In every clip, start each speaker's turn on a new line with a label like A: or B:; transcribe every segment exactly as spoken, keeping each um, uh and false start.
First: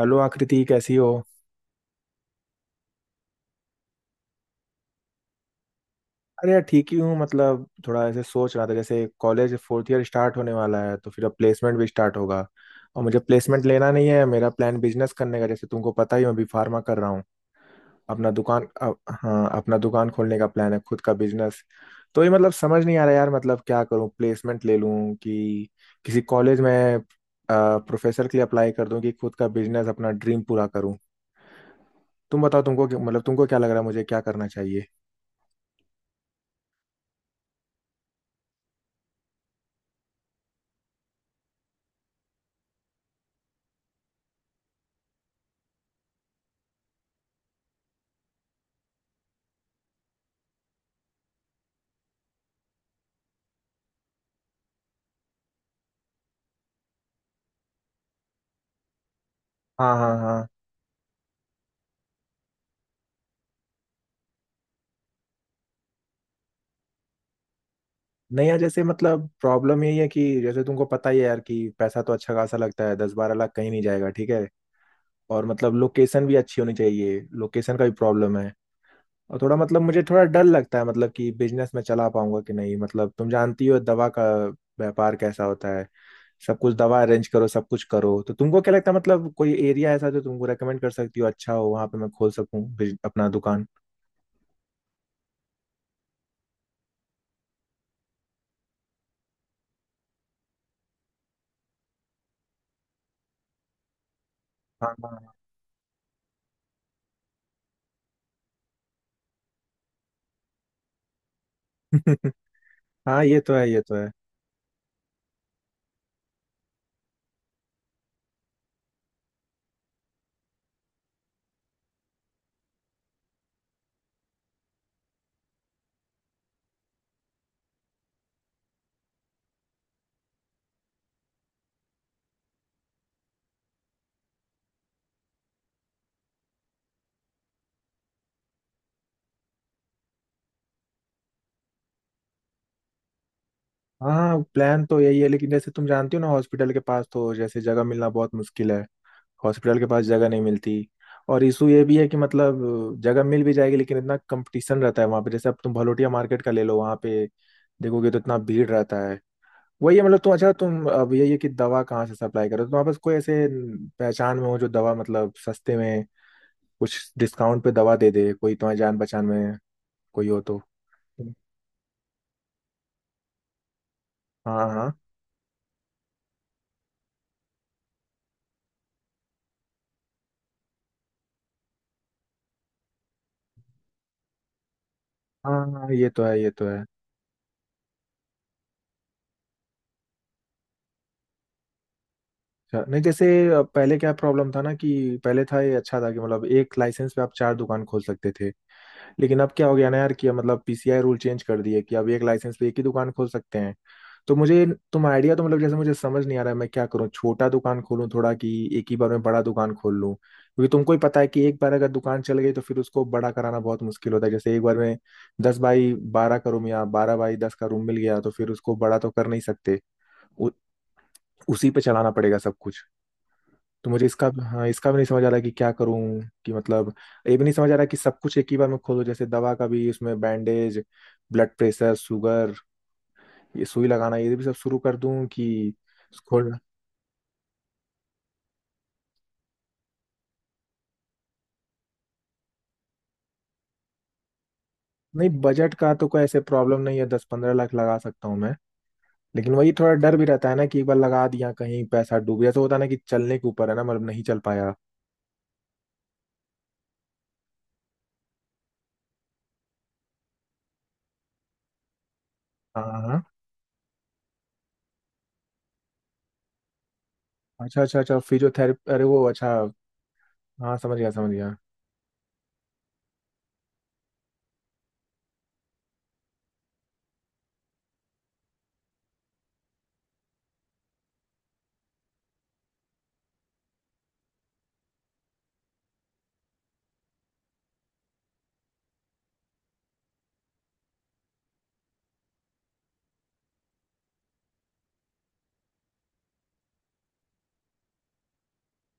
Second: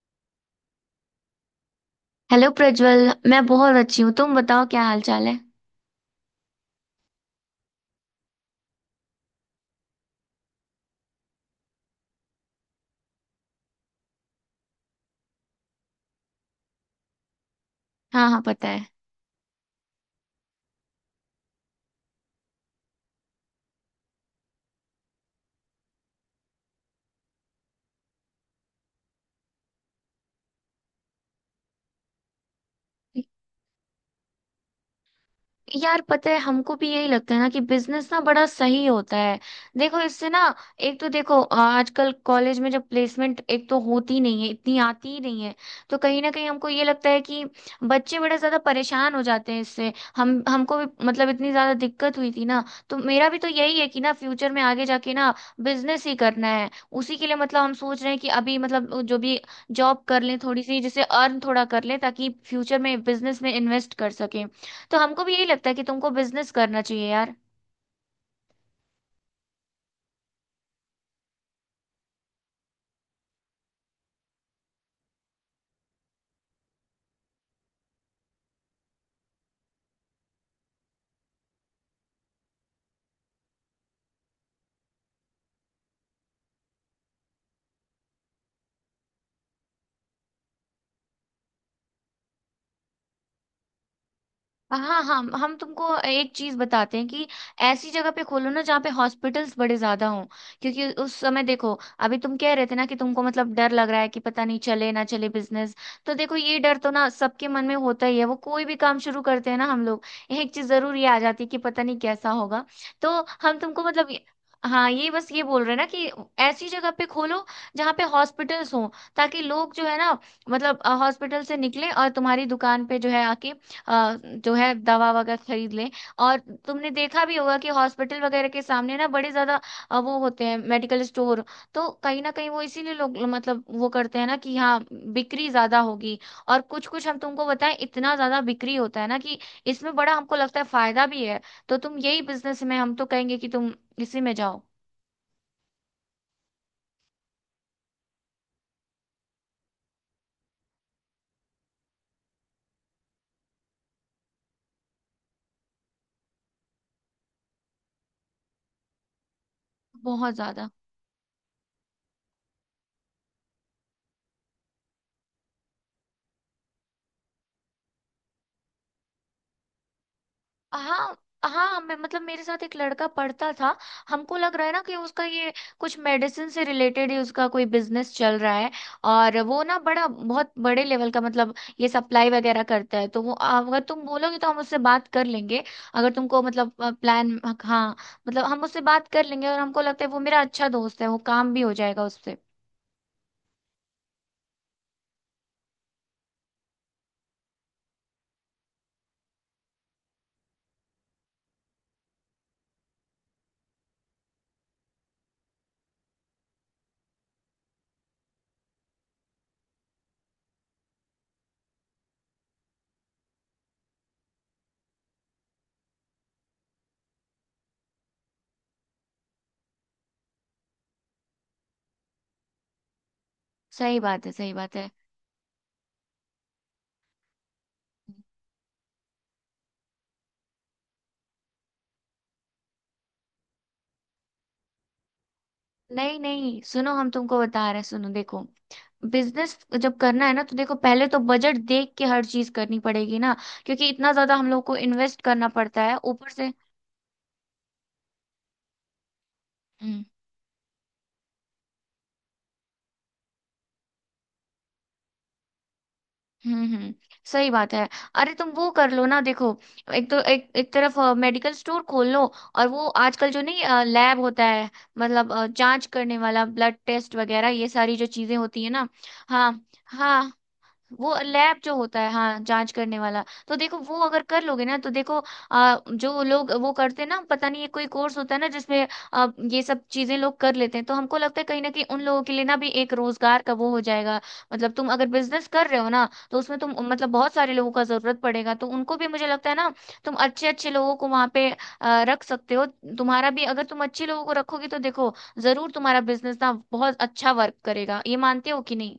A: Hello Aakriti कैसी हो।
B: Hello Prajwal. मैं बहुत अच्छी हूँ, तुम बताओ, क्या हाल चाल है?
A: अरे यार ठीक ही हूँ। मतलब थोड़ा ऐसे सोच रहा था जैसे कॉलेज फोर्थ ईयर स्टार्ट होने वाला है, तो फिर अब प्लेसमेंट भी स्टार्ट होगा। और मुझे प्लेसमेंट लेना नहीं है, मेरा प्लान बिजनेस करने का, जैसे तुमको पता ही, मैं अभी फार्मा कर रहा हूँ।
B: हाँ
A: अपना
B: हाँ,
A: दुकान
B: पता है।
A: अ, हाँ, अपना दुकान खोलने का प्लान है, खुद का बिजनेस। तो ये मतलब समझ नहीं आ रहा यार, मतलब क्या करूँ, प्लेसमेंट ले लूँ कि किसी कॉलेज में प्रोफेसर के लिए अप्लाई कर दूँ कि खुद का बिजनेस, अपना ड्रीम पूरा करूँ। तुम बताओ, तुमको क्या- मतलब तुमको क्या लग रहा है, मुझे क्या करना चाहिए?
B: यार, पता है, हमको भी यही लगता है ना कि बिजनेस ना बड़ा सही होता है। देखो इससे ना, एक तो देखो, अ, आजकल कॉलेज में जब प्लेसमेंट एक तो होती नहीं है, इतनी आती ही नहीं है। तो कहीं ना कहीं हमको ये लगता है कि बच्चे बड़े ज्यादा परेशान हो जाते हैं इससे। हम हमको भी मतलब इतनी ज्यादा दिक्कत हुई थी ना। तो मेरा भी तो यही है कि ना, फ्यूचर में आगे जाके ना बिजनेस ही करना है। उसी के लिए मतलब हम सोच रहे हैं कि अभी मतलब जो भी
A: हाँ
B: जॉब
A: हाँ
B: कर लें
A: हाँ।
B: थोड़ी सी, जिससे अर्न थोड़ा कर लें ताकि फ्यूचर में बिजनेस में इन्वेस्ट कर सकें। तो हमको भी यही लगता है कि तुमको बिजनेस करना चाहिए यार।
A: नहीं यार, जैसे मतलब प्रॉब्लम यही है कि जैसे तुमको पता ही है यार, कि पैसा तो अच्छा खासा लगता है, दस बारह लाख कहीं नहीं जाएगा, ठीक है। और मतलब लोकेशन भी अच्छी होनी चाहिए, लोकेशन का भी प्रॉब्लम है। और थोड़ा मतलब मुझे थोड़ा डर लगता है मतलब कि बिजनेस में चला पाऊंगा कि नहीं। मतलब तुम जानती हो दवा का व्यापार कैसा होता है, सब कुछ दवा अरेंज करो, सब कुछ करो। तो तुमको क्या लगता है, मतलब कोई एरिया ऐसा जो तुमको रेकमेंड कर सकती हो, अच्छा हो, वहां पे मैं खोल सकूं बिज- अपना दुकान?
B: हाँ हाँ, हम तुमको एक चीज बताते हैं कि ऐसी जगह पे खोलो ना, जहाँ पे हॉस्पिटल्स बड़े ज्यादा हों। क्योंकि उस समय देखो, अभी तुम कह रहे थे ना कि तुमको मतलब डर लग रहा है कि पता नहीं चले
A: हाँ
B: ना चले
A: हाँ।
B: बिजनेस। तो देखो, ये डर तो ना सबके मन में होता ही है। वो कोई भी काम शुरू करते हैं ना हम लोग, एक चीज जरूर ये आ जाती है कि पता नहीं कैसा होगा। तो
A: हाँ हाँ, ये तो
B: हम
A: है ये
B: तुमको
A: तो है।
B: मतलब ये-। हाँ, ये बस ये बोल रहे हैं ना कि ऐसी जगह पे खोलो जहाँ पे हॉस्पिटल्स हों, ताकि लोग जो है ना मतलब हॉस्पिटल से निकले और तुम्हारी दुकान पे जो है आके अ, जो है दवा वगैरह खरीद लें। और तुमने देखा भी होगा कि हॉस्पिटल वगैरह के सामने ना बड़े ज्यादा अ, वो होते हैं मेडिकल स्टोर। तो कहीं ना कहीं वो इसीलिए लोग मतलब वो करते हैं ना कि हाँ, बिक्री ज्यादा होगी। और कुछ कुछ हम तुमको बताएं, इतना ज्यादा बिक्री होता है ना कि इसमें बड़ा हमको लगता है फायदा भी है। तो तुम यही बिजनेस में, हम तो कहेंगे कि तुम इसी में
A: हाँ,
B: जाओ।
A: प्लान तो यही है, लेकिन जैसे तुम जानती हो ना, हॉस्पिटल के पास तो जैसे जगह मिलना बहुत मुश्किल है। हॉस्पिटल के पास जगह नहीं मिलती। और इशू ये भी है कि मतलब जगह मिल भी जाएगी, लेकिन इतना कंपटीशन रहता है वहाँ पे। जैसे अब तुम भलोटिया मार्केट का ले लो, वहाँ पे देखोगे तो इतना भीड़ रहता है। वही है, मतलब तुम
B: बहुत
A: अच्छा
B: ज्यादा।
A: तुम अब यही है कि दवा कहाँ से सप्लाई करो। तुम्हारे पास कोई ऐसे पहचान में हो जो दवा मतलब सस्ते में, कुछ डिस्काउंट पे दवा दे दे, कोई तुम्हारी जान पहचान में कोई हो तो?
B: हाँ हाँ, मैं मतलब मेरे साथ एक लड़का पढ़ता था। हमको लग
A: हाँ
B: रहा है ना
A: हाँ
B: कि उसका ये कुछ मेडिसिन से रिलेटेड ही उसका कोई बिजनेस चल रहा है। और वो ना बड़ा बहुत बड़े लेवल का मतलब ये सप्लाई वगैरह करता है। तो वो अगर तुम बोलोगे तो हम उससे बात कर लेंगे।
A: हाँ हाँ, ये
B: अगर
A: तो है
B: तुमको
A: ये तो
B: मतलब
A: है।
B: प्लान, हाँ, मतलब हम उससे बात कर लेंगे और हमको लगता है वो मेरा अच्छा दोस्त है, वो काम भी हो जाएगा उससे।
A: अच्छा, नहीं जैसे, अ, पहले क्या प्रॉब्लम था ना, कि पहले था, ये अच्छा था कि मतलब एक लाइसेंस पे आप चार दुकान खोल सकते थे। लेकिन अब क्या हो गया ना यार कि मतलब पीसीआई रूल चेंज कर दिए कि अब एक लाइसेंस पे एक ही दुकान खोल सकते हैं। तो मुझे तुम आइडिया तो मतलब जैसे मुझे समझ नहीं आ रहा है, मैं क्या करूँ, छोटा दुकान खोलूँ थोड़ा, कि एक ही बार में बड़ा दुकान खोल लूँ? क्योंकि तुमको ही पता है कि एक बार अगर दुकान चल गई तो फिर उसको बड़ा कराना बहुत मुश्किल होता है। जैसे एक बार में दस बाई बारह का रूम या बारह बाई दस का रूम मिल गया तो फिर उसको बड़ा तो कर नहीं सकते, उ, उसी पे चलाना पड़ेगा सब कुछ। तो
B: सही
A: मुझे
B: बात
A: इसका,
B: है, सही
A: हाँ,
B: बात
A: इसका
B: है।
A: भी नहीं समझ आ रहा कि क्या करूं, कि मतलब ये भी नहीं समझ आ रहा कि सब कुछ एक ही बार में खोलो, जैसे दवा का भी, उसमें बैंडेज, ब्लड प्रेशर, शुगर, ये सुई लगाना, ये भी सब शुरू कर दूं कि
B: नहीं नहीं,
A: खोल
B: सुनो हम तुमको बता रहे हैं, सुनो देखो। बिजनेस जब करना है ना, तो देखो पहले तो बजट देख के हर चीज करनी पड़ेगी ना, क्योंकि इतना ज्यादा हम लोग को इन्वेस्ट
A: नहीं?
B: करना
A: बजट
B: पड़ता
A: का
B: है
A: तो कोई
B: ऊपर
A: ऐसे
B: से।
A: प्रॉब्लम नहीं है, दस पंद्रह लाख लगा सकता हूँ मैं। लेकिन वही थोड़ा
B: हम्म,
A: डर भी रहता है ना, कि एक बार लगा दिया, कहीं पैसा डूब गया तो? होता है ना कि चलने के ऊपर है ना, मतलब नहीं चल पाया।
B: हम्म, हम्म, सही बात है। अरे, तुम वो कर लो ना देखो, एक तो एक एक तरफ मेडिकल स्टोर खोल लो। और
A: हाँ
B: वो
A: हाँ हाँ,
B: आजकल जो नहीं, लैब होता है, मतलब अ, जांच करने वाला, ब्लड टेस्ट वगैरह, ये
A: अच्छा
B: सारी
A: अच्छा
B: जो
A: अच्छा,
B: चीजें होती है ना।
A: फिजियोथेरेपी, अरे वो, अच्छा।
B: हाँ हाँ।
A: हाँ, समझ गया
B: वो
A: समझ गया।
B: लैब जो होता है, हाँ जांच करने वाला, तो देखो वो अगर कर लोगे ना तो देखो, आ, जो लोग वो करते हैं ना, पता नहीं ये कोई कोर्स होता है ना जिसमें आ, ये सब चीजें लोग कर लेते हैं। तो हमको लगता है कहीं ना कहीं उन लोगों के लिए ना भी एक रोजगार का वो हो जाएगा। मतलब तुम अगर बिजनेस कर रहे हो ना तो उसमें तुम मतलब बहुत सारे लोगों का जरूरत पड़ेगा, तो उनको भी मुझे लगता है ना, तुम अच्छे अच्छे लोगों को वहां पे आ, रख सकते हो। तुम्हारा भी अगर तुम अच्छे लोगों को रखोगे तो देखो, जरूर तुम्हारा बिजनेस ना बहुत अच्छा वर्क करेगा। ये मानते हो कि नहीं?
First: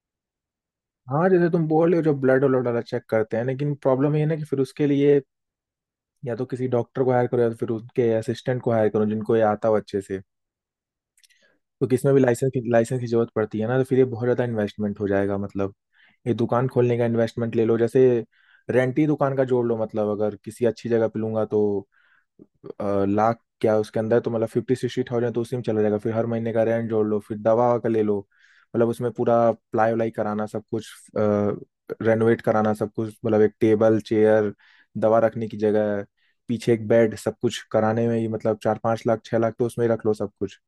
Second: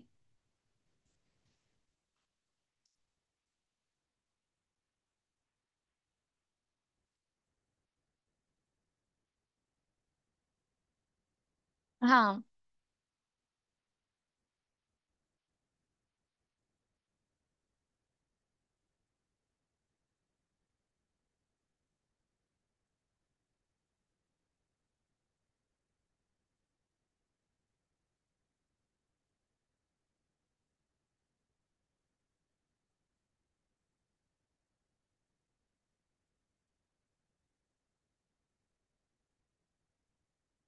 A: हाँ, जैसे तुम बोल रहे हो, जो ब्लड व्लड वाला चेक करते हैं, लेकिन प्रॉब्लम ये है ना कि फिर उसके लिए या तो किसी डॉक्टर को हायर करो, या तो फिर उनके असिस्टेंट को हायर करो जिनको ये आता हो अच्छे से। तो किसमें भी
B: हाँ
A: लाइसेंस की लाइसेंस की जरूरत पड़ती है ना, तो फिर ये बहुत ज़्यादा इन्वेस्टमेंट हो जाएगा। मतलब ये दुकान खोलने का इन्वेस्टमेंट ले लो, जैसे रेंट ही दुकान का जोड़ लो, मतलब अगर किसी अच्छी जगह पे लूंगा तो अ, लाख क्या, उसके अंदर तो मतलब फिफ्टी सिक्सटी थाउजेंड तो उसी में चला जाएगा। फिर हर महीने का रेंट जोड़ लो, फिर दवा ववा का ले लो, मतलब उसमें पूरा प्लाई व्लाई कराना, सब कुछ रेनोवेट कराना, सब कुछ, मतलब एक टेबल चेयर, दवा रखने की जगह, पीछे एक बेड, सब कुछ कराने में ही मतलब चार पांच लाख, छह लाख तो उसमें ही रख लो सब कुछ।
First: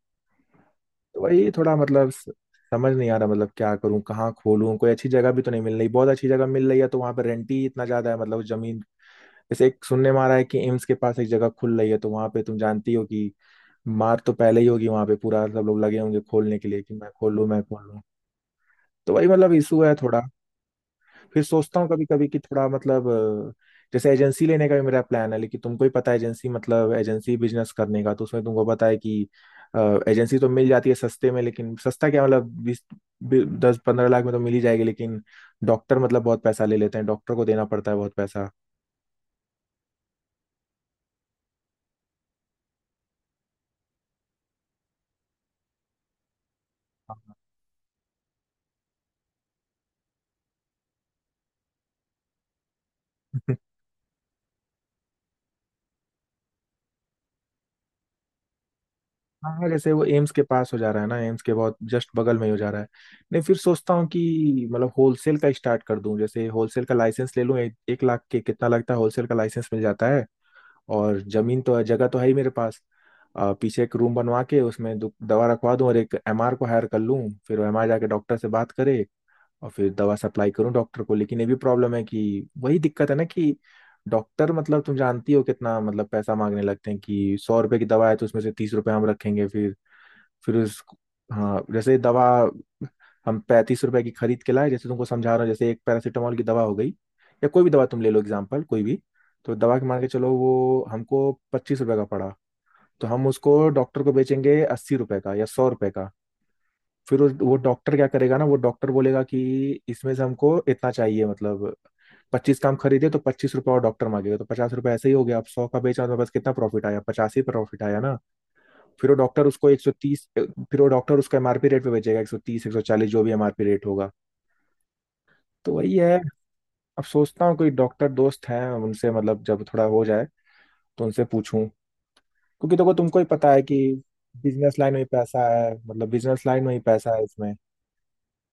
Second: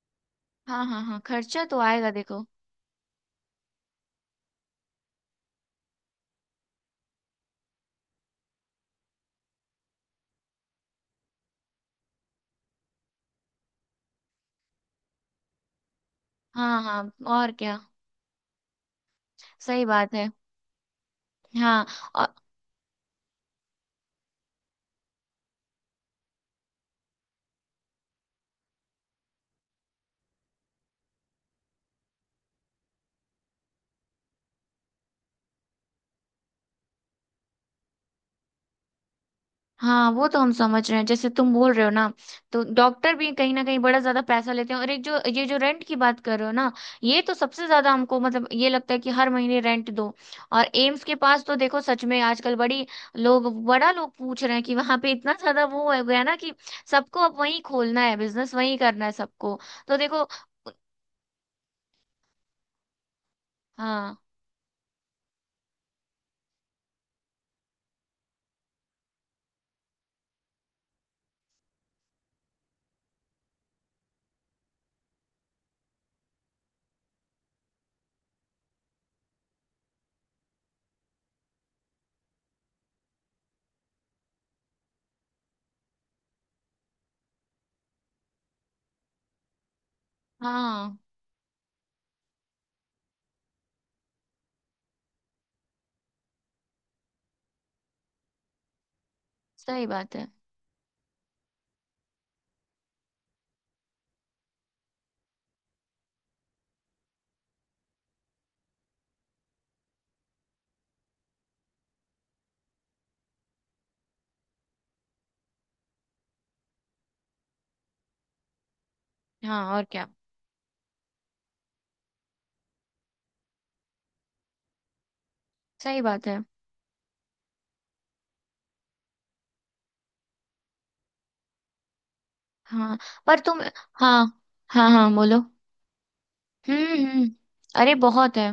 B: हाँ हाँ हाँ,
A: तो वही
B: खर्चा
A: थोड़ा
B: तो
A: मतलब
B: आएगा
A: स-
B: देखो।
A: समझ नहीं आ रहा मतलब क्या करूं, कहाँ खोलूं। कोई अच्छी जगह भी तो नहीं मिल रही, बहुत अच्छी जगह मिल रही है तो वहां पर रेंट ही इतना ज्यादा है, मतलब उस जमीन, जैसे एक सुनने में आ रहा है कि एम्स के पास एक जगह खुल रही है, तो वहां पे तुम जानती हो कि मार तो पहले ही होगी वहां पे, पूरा सब लोग लगे होंगे खोलने के लिए
B: हाँ
A: कि
B: हाँ,
A: मैं खोल लूं
B: और
A: मैं
B: क्या।
A: खोल लूं। तो वही, मतलब इशू
B: सही
A: है
B: बात
A: थोड़ा।
B: है।
A: फिर सोचता
B: हाँ,
A: हूँ कभी कभी
B: और
A: कि थोड़ा मतलब अ, जैसे एजेंसी लेने का भी मेरा प्लान है, लेकिन तुमको ही पता है एजेंसी, मतलब एजेंसी बिजनेस करने का, तो उसमें तुमको पता है कि एजेंसी तो मिल जाती है सस्ते में, लेकिन सस्ता क्या, मतलब बीस बी- दस पंद्रह लाख में तो मिल ही जाएगी, लेकिन डॉक्टर मतलब बहुत पैसा ले लेते हैं, डॉक्टर को देना पड़ता है बहुत पैसा।
B: हाँ, वो तो हम समझ रहे हैं जैसे तुम बोल रहे हो ना। तो डॉक्टर भी कहीं ना कहीं बड़ा ज्यादा पैसा लेते हैं। और एक जो ये जो रेंट की बात कर रहे हो ना, ये तो सबसे ज्यादा हमको मतलब ये लगता है कि हर महीने रेंट दो। और एम्स के पास तो देखो, सच में आजकल बड़ी लोग, बड़ा लोग पूछ रहे हैं कि वहां पे इतना ज्यादा वो हो गया ना कि सबको अब वहीं खोलना है, बिजनेस वहीं करना है सबको।
A: हाँ, जैसे
B: तो
A: वो
B: देखो।
A: एम्स के पास हो जा रहा है ना, एम्स के बहुत जस्ट बगल में ही हो जा रहा है। नहीं, फिर सोचता हूँ
B: हाँ
A: कि मतलब होलसेल का स्टार्ट कर दूं, जैसे होलसेल का लाइसेंस ले लूं। एक, एक लाख के, कितना लगता है, होलसेल का लाइसेंस मिल जाता है। और जमीन तो, जगह तो है ही मेरे पास, अ, पीछे एक रूम बनवा के उसमें दु- दवा रखवा दूं, और एक एमआर को हायर कर लूं, फिर एमआर जाके डॉक्टर से बात करे, और फिर दवा सप्लाई करूं डॉक्टर को। लेकिन ये भी प्रॉब्लम है कि वही दिक्कत है ना कि डॉक्टर, मतलब तुम जानती हो कितना मतलब पैसा मांगने लगते हैं, कि सौ रुपए की दवा है तो उसमें से तीस रुपए हम रखेंगे, फिर फिर उस
B: हाँ।
A: हाँ, जैसे दवा हम पैंतीस रुपए की खरीद के लाए, जैसे तुमको समझा रहा हूँ, जैसे एक पैरासीटामोल की दवा हो गई या कोई भी दवा तुम ले लो, एग्जाम्पल कोई भी। तो दवा के,
B: सही
A: मान के
B: बात है।
A: चलो वो हमको पच्चीस रुपए का पड़ा, तो हम उसको डॉक्टर को बेचेंगे अस्सी रुपए का या सौ रुपए का। फिर उस- वो डॉक्टर क्या करेगा ना, वो डॉक्टर बोलेगा कि इसमें से हमको इतना चाहिए, मतलब पच्चीस का हम खरीदे तो पच्चीस रुपए, और डॉक्टर मांगेगा तो पचास रुपए, ऐसे ही हो गया। अब सौ का बेचा तो बस कितना प्रॉफिट आया, पचास ही प्रॉफिट आया ना। फिर वो
B: हाँ,
A: डॉक्टर
B: और
A: उसको
B: क्या।
A: 130 फिर वो डॉक्टर उसका एमआरपी रेट पे बेचेगा, एक सौ तीस एक सौ चालीस जो भी एमआरपी रेट होगा। तो वही
B: सही
A: है।
B: बात है।
A: अब सोचता हूँ कोई डॉक्टर दोस्त हैं उनसे, मतलब जब थोड़ा हो जाए तो उनसे पूछूं, क्योंकि देखो
B: हाँ,
A: तुमको ही
B: पर
A: पता है
B: तुम।
A: कि
B: हाँ
A: बिजनेस
B: हाँ
A: लाइन में ही
B: हाँ, बोलो।
A: पैसा है, मतलब बिजनेस लाइन में ही
B: हम्म
A: पैसा है
B: हम्म।
A: इसमें।
B: अरे, बहुत है।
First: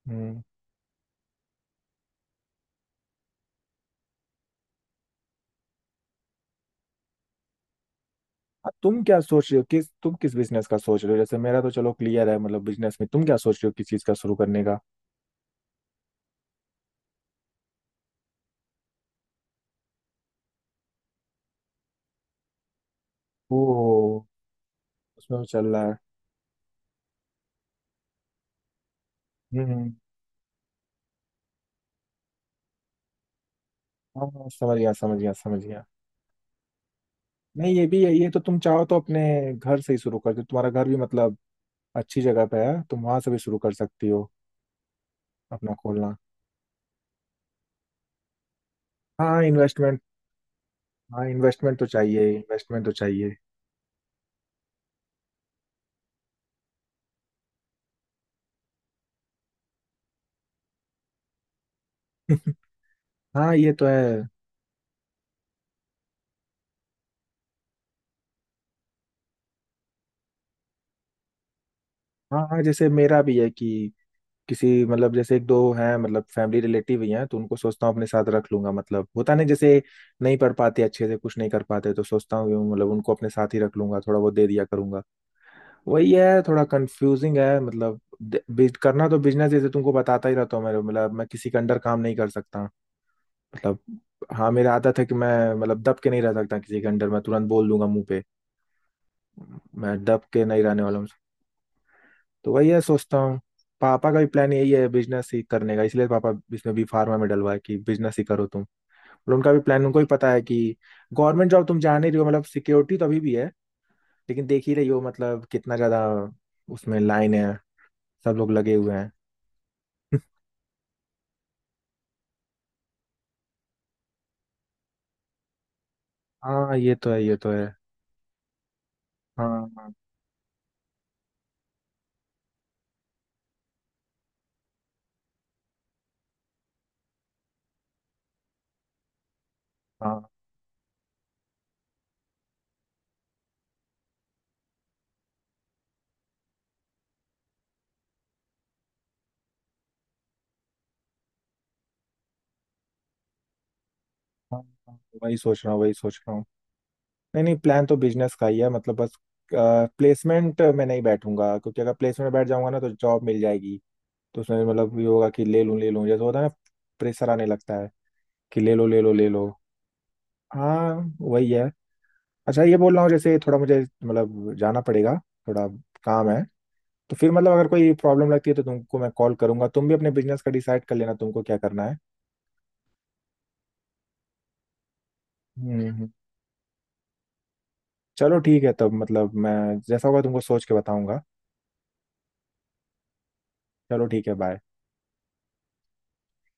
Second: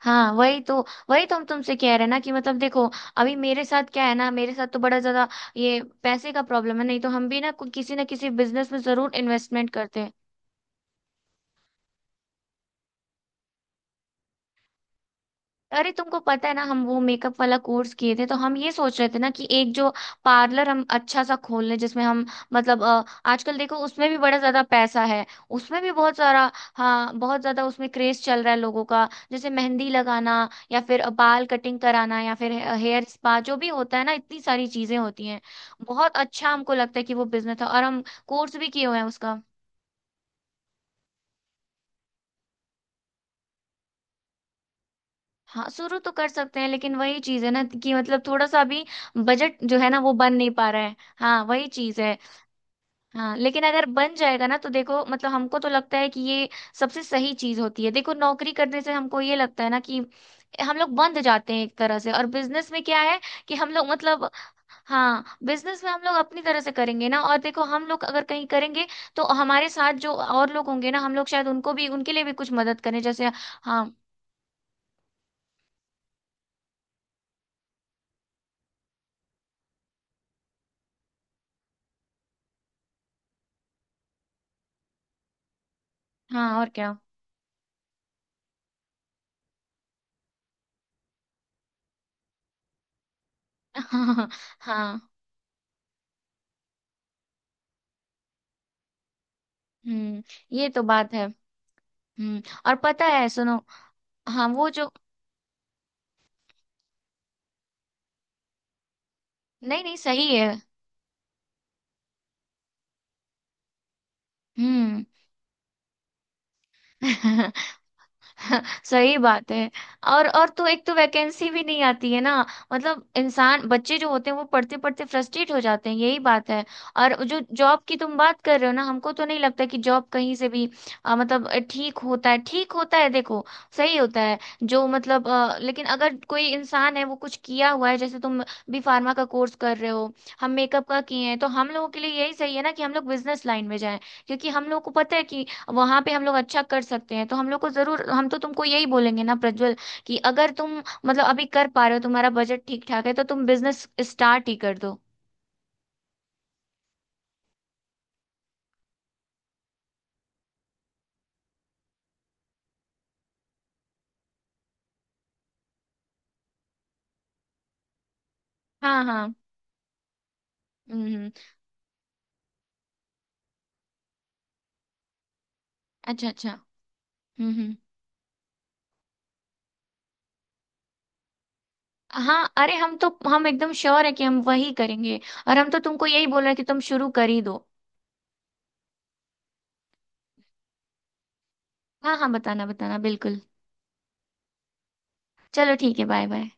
B: हाँ,
A: हम्म।
B: वही तो। वही तो हम तुमसे कह रहे हैं ना कि मतलब देखो, अभी मेरे साथ क्या है ना, मेरे साथ तो बड़ा ज्यादा ये पैसे का प्रॉब्लम है, नहीं तो हम भी ना कोई- किसी ना किसी
A: अब
B: बिजनेस में
A: तुम
B: जरूर
A: क्या सोच रहे हो,
B: इन्वेस्टमेंट
A: किस
B: करते हैं।
A: तुम किस बिजनेस का सोच रहे हो? जैसे मेरा तो चलो क्लियर है, मतलब बिजनेस में तुम क्या सोच रहे हो, किस चीज का शुरू करने का?
B: अरे, तुमको पता है ना हम वो मेकअप वाला कोर्स किए थे, तो हम ये सोच रहे थे ना कि एक जो पार्लर हम अच्छा सा खोल लें जिसमें हम मतलब अ, आजकल देखो उसमें भी
A: ओ,
B: बड़ा ज्यादा पैसा है।
A: उसमें भी चल
B: उसमें
A: रहा
B: भी
A: है?
B: बहुत सारा। हाँ, बहुत ज्यादा उसमें क्रेज चल रहा है लोगों का, जैसे
A: हम्म
B: मेहंदी
A: हम्म।
B: लगाना या फिर अ, बाल कटिंग कराना या फिर हे- हेयर स्पा, जो भी होता है ना, इतनी
A: हाँ,
B: सारी
A: समझ गया
B: चीजें
A: समझ
B: होती
A: गया
B: हैं।
A: समझ गया।
B: बहुत अच्छा हमको लगता है कि वो बिजनेस है
A: नहीं,
B: और
A: ये भी
B: हम
A: है, ये तो
B: कोर्स
A: तुम
B: भी
A: चाहो
B: किए हुए
A: तो
B: हैं
A: अपने
B: उसका।
A: घर से ही शुरू कर दो, तुम्हारा घर भी मतलब अच्छी जगह पे है, तुम वहां से भी शुरू कर सकती हो,
B: हाँ,
A: अपना
B: शुरू तो
A: खोलना।
B: कर सकते हैं, लेकिन वही चीज है ना कि मतलब थोड़ा सा अभी
A: हाँ,
B: बजट जो है ना
A: इन्वेस्टमेंट,
B: वो बन नहीं पा रहा है।
A: हाँ,
B: हाँ, वही
A: इन्वेस्टमेंट तो
B: चीज है।
A: चाहिए, इन्वेस्टमेंट तो चाहिए।
B: हाँ, लेकिन अगर बन जाएगा ना तो देखो, मतलब हमको तो लगता है कि ये सबसे सही चीज होती है। देखो, नौकरी करने से हमको ये लगता है ना कि हम लोग बंध जाते हैं एक तरह से, और बिजनेस में क्या है कि
A: हाँ,
B: हम
A: ये तो
B: लोग
A: है।
B: मतलब, हाँ बिजनेस में हम लोग अपनी तरह से करेंगे ना। और देखो, हम लोग अगर कहीं करेंगे तो हमारे साथ जो और लोग होंगे ना, हम लोग शायद उनको भी उनके लिए भी
A: हाँ
B: कुछ
A: हाँ,
B: मदद
A: जैसे
B: करें
A: मेरा
B: जैसे।
A: भी है
B: हाँ
A: कि किसी मतलब जैसे एक दो हैं, मतलब फैमिली रिलेटिव ही हैं, तो उनको सोचता हूँ अपने साथ रख लूंगा। मतलब होता नहीं जैसे, नहीं पढ़ पाते अच्छे से, कुछ नहीं कर पाते, तो सोचता हूँ कि मतलब उनको अपने साथ ही रख लूंगा, थोड़ा बहुत दे दिया करूंगा। वही है,
B: हाँ,
A: थोड़ा
B: और क्या।
A: कंफ्यूजिंग है, मतलब दे- बिज- करना तो बिजनेस, जैसे तुमको बताता ही रहता हूँ, मेरे मतलब मैं किसी के अंडर काम नहीं कर सकता, मतलब
B: हाँ
A: हाँ, मेरी आदत है
B: हाँ।
A: कि मैं मतलब दब के नहीं रह सकता किसी के अंडर, मैं तुरंत बोल दूंगा मुंह पे। मैं दब
B: हम्म।
A: के नहीं
B: ये
A: रहने
B: तो
A: वाला हूँ।
B: बात है। हम्म।
A: तो वही
B: और
A: है
B: पता
A: सोचता
B: है,
A: हूँ।
B: सुनो।
A: पापा का भी
B: हाँ,
A: प्लान
B: वो
A: यही है
B: जो।
A: बिजनेस ही करने का, इसलिए पापा इसमें भी फार्मा में डलवा है कि बिजनेस ही करो तुम। और उनका भी
B: नहीं
A: प्लान,
B: नहीं,
A: उनको भी पता
B: सही
A: है
B: है।
A: कि गवर्नमेंट जॉब, तुम जान ही रही हो, मतलब सिक्योरिटी तो अभी भी है, लेकिन देख ही रही हो
B: हम्म।
A: मतलब कितना ज्यादा उसमें लाइन है, सब लोग लगे हुए हैं।
B: सही बात है। और और तो एक तो वैकेंसी भी नहीं आती है ना। मतलब इंसान, बच्चे जो होते हैं वो पढ़ते पढ़ते फ्रस्ट्रेट हो जाते हैं, यही बात है।
A: हाँ ये तो
B: और
A: है ये
B: जो
A: तो है।
B: जॉब की तुम बात कर रहे हो ना, हमको तो नहीं लगता
A: हाँ
B: कि
A: हाँ
B: जॉब कहीं से भी अ, मतलब अ, ठीक होता है, ठीक होता है देखो। सही होता है। जो मतलब अ, लेकिन अगर कोई इंसान है वो कुछ किया हुआ है, जैसे तुम भी फार्मा का कोर्स कर रहे हो,
A: हाँ
B: हम मेकअप का किए हैं, तो हम लोगों के लिए यही सही है ना कि हम लोग बिजनेस लाइन में जाएं। क्योंकि हम लोगों को पता है कि वहां पे हम लोग अच्छा कर सकते हैं, तो हम लोग को जरूर, हम तो तुमको यही बोलेंगे ना प्रज्वल, कि अगर तुम मतलब अभी कर पा रहे हो, तुम्हारा बजट ठीक ठाक है तो तुम बिजनेस स्टार्ट ही
A: हाँ,
B: कर
A: हाँ,
B: दो।
A: वही सोच रहा हूँ वही सोच रहा हूँ। नहीं नहीं, प्लान तो बिजनेस का ही है, मतलब बस प्लेसमेंट में नहीं बैठूंगा, क्योंकि अगर प्लेसमेंट में बैठ जाऊंगा ना तो जॉब मिल जाएगी, तो उसमें मतलब ये होगा कि ले लूं ले लूं, जैसे होता है ना, प्रेशर आने लगता है कि ले लो ले
B: हाँ
A: लो ले
B: हाँ।
A: लो।
B: हम्म
A: हाँ
B: हम्म।
A: वही है। अच्छा, ये बोल रहा हूँ जैसे थोड़ा मुझे मतलब जाना पड़ेगा, थोड़ा
B: अच्छा
A: काम है।
B: अच्छा।
A: तो फिर मतलब
B: हम्म
A: अगर
B: हम्म।
A: कोई प्रॉब्लम लगती है तो तुमको मैं कॉल करूंगा, तुम भी अपने बिजनेस का डिसाइड कर लेना तुमको क्या करना है।
B: हाँ, अरे हम तो हम एकदम श्योर है कि हम वही करेंगे। और हम तो तुमको
A: हम्म।
B: यही बोल रहे हैं कि तुम शुरू कर ही दो।
A: चलो ठीक है, तब मतलब मैं जैसा होगा तुमको सोच के बताऊंगा।
B: हाँ हाँ, बताना बताना बिल्कुल।
A: चलो ठीक है, बाय।
B: चलो ठीक है, बाय बाय।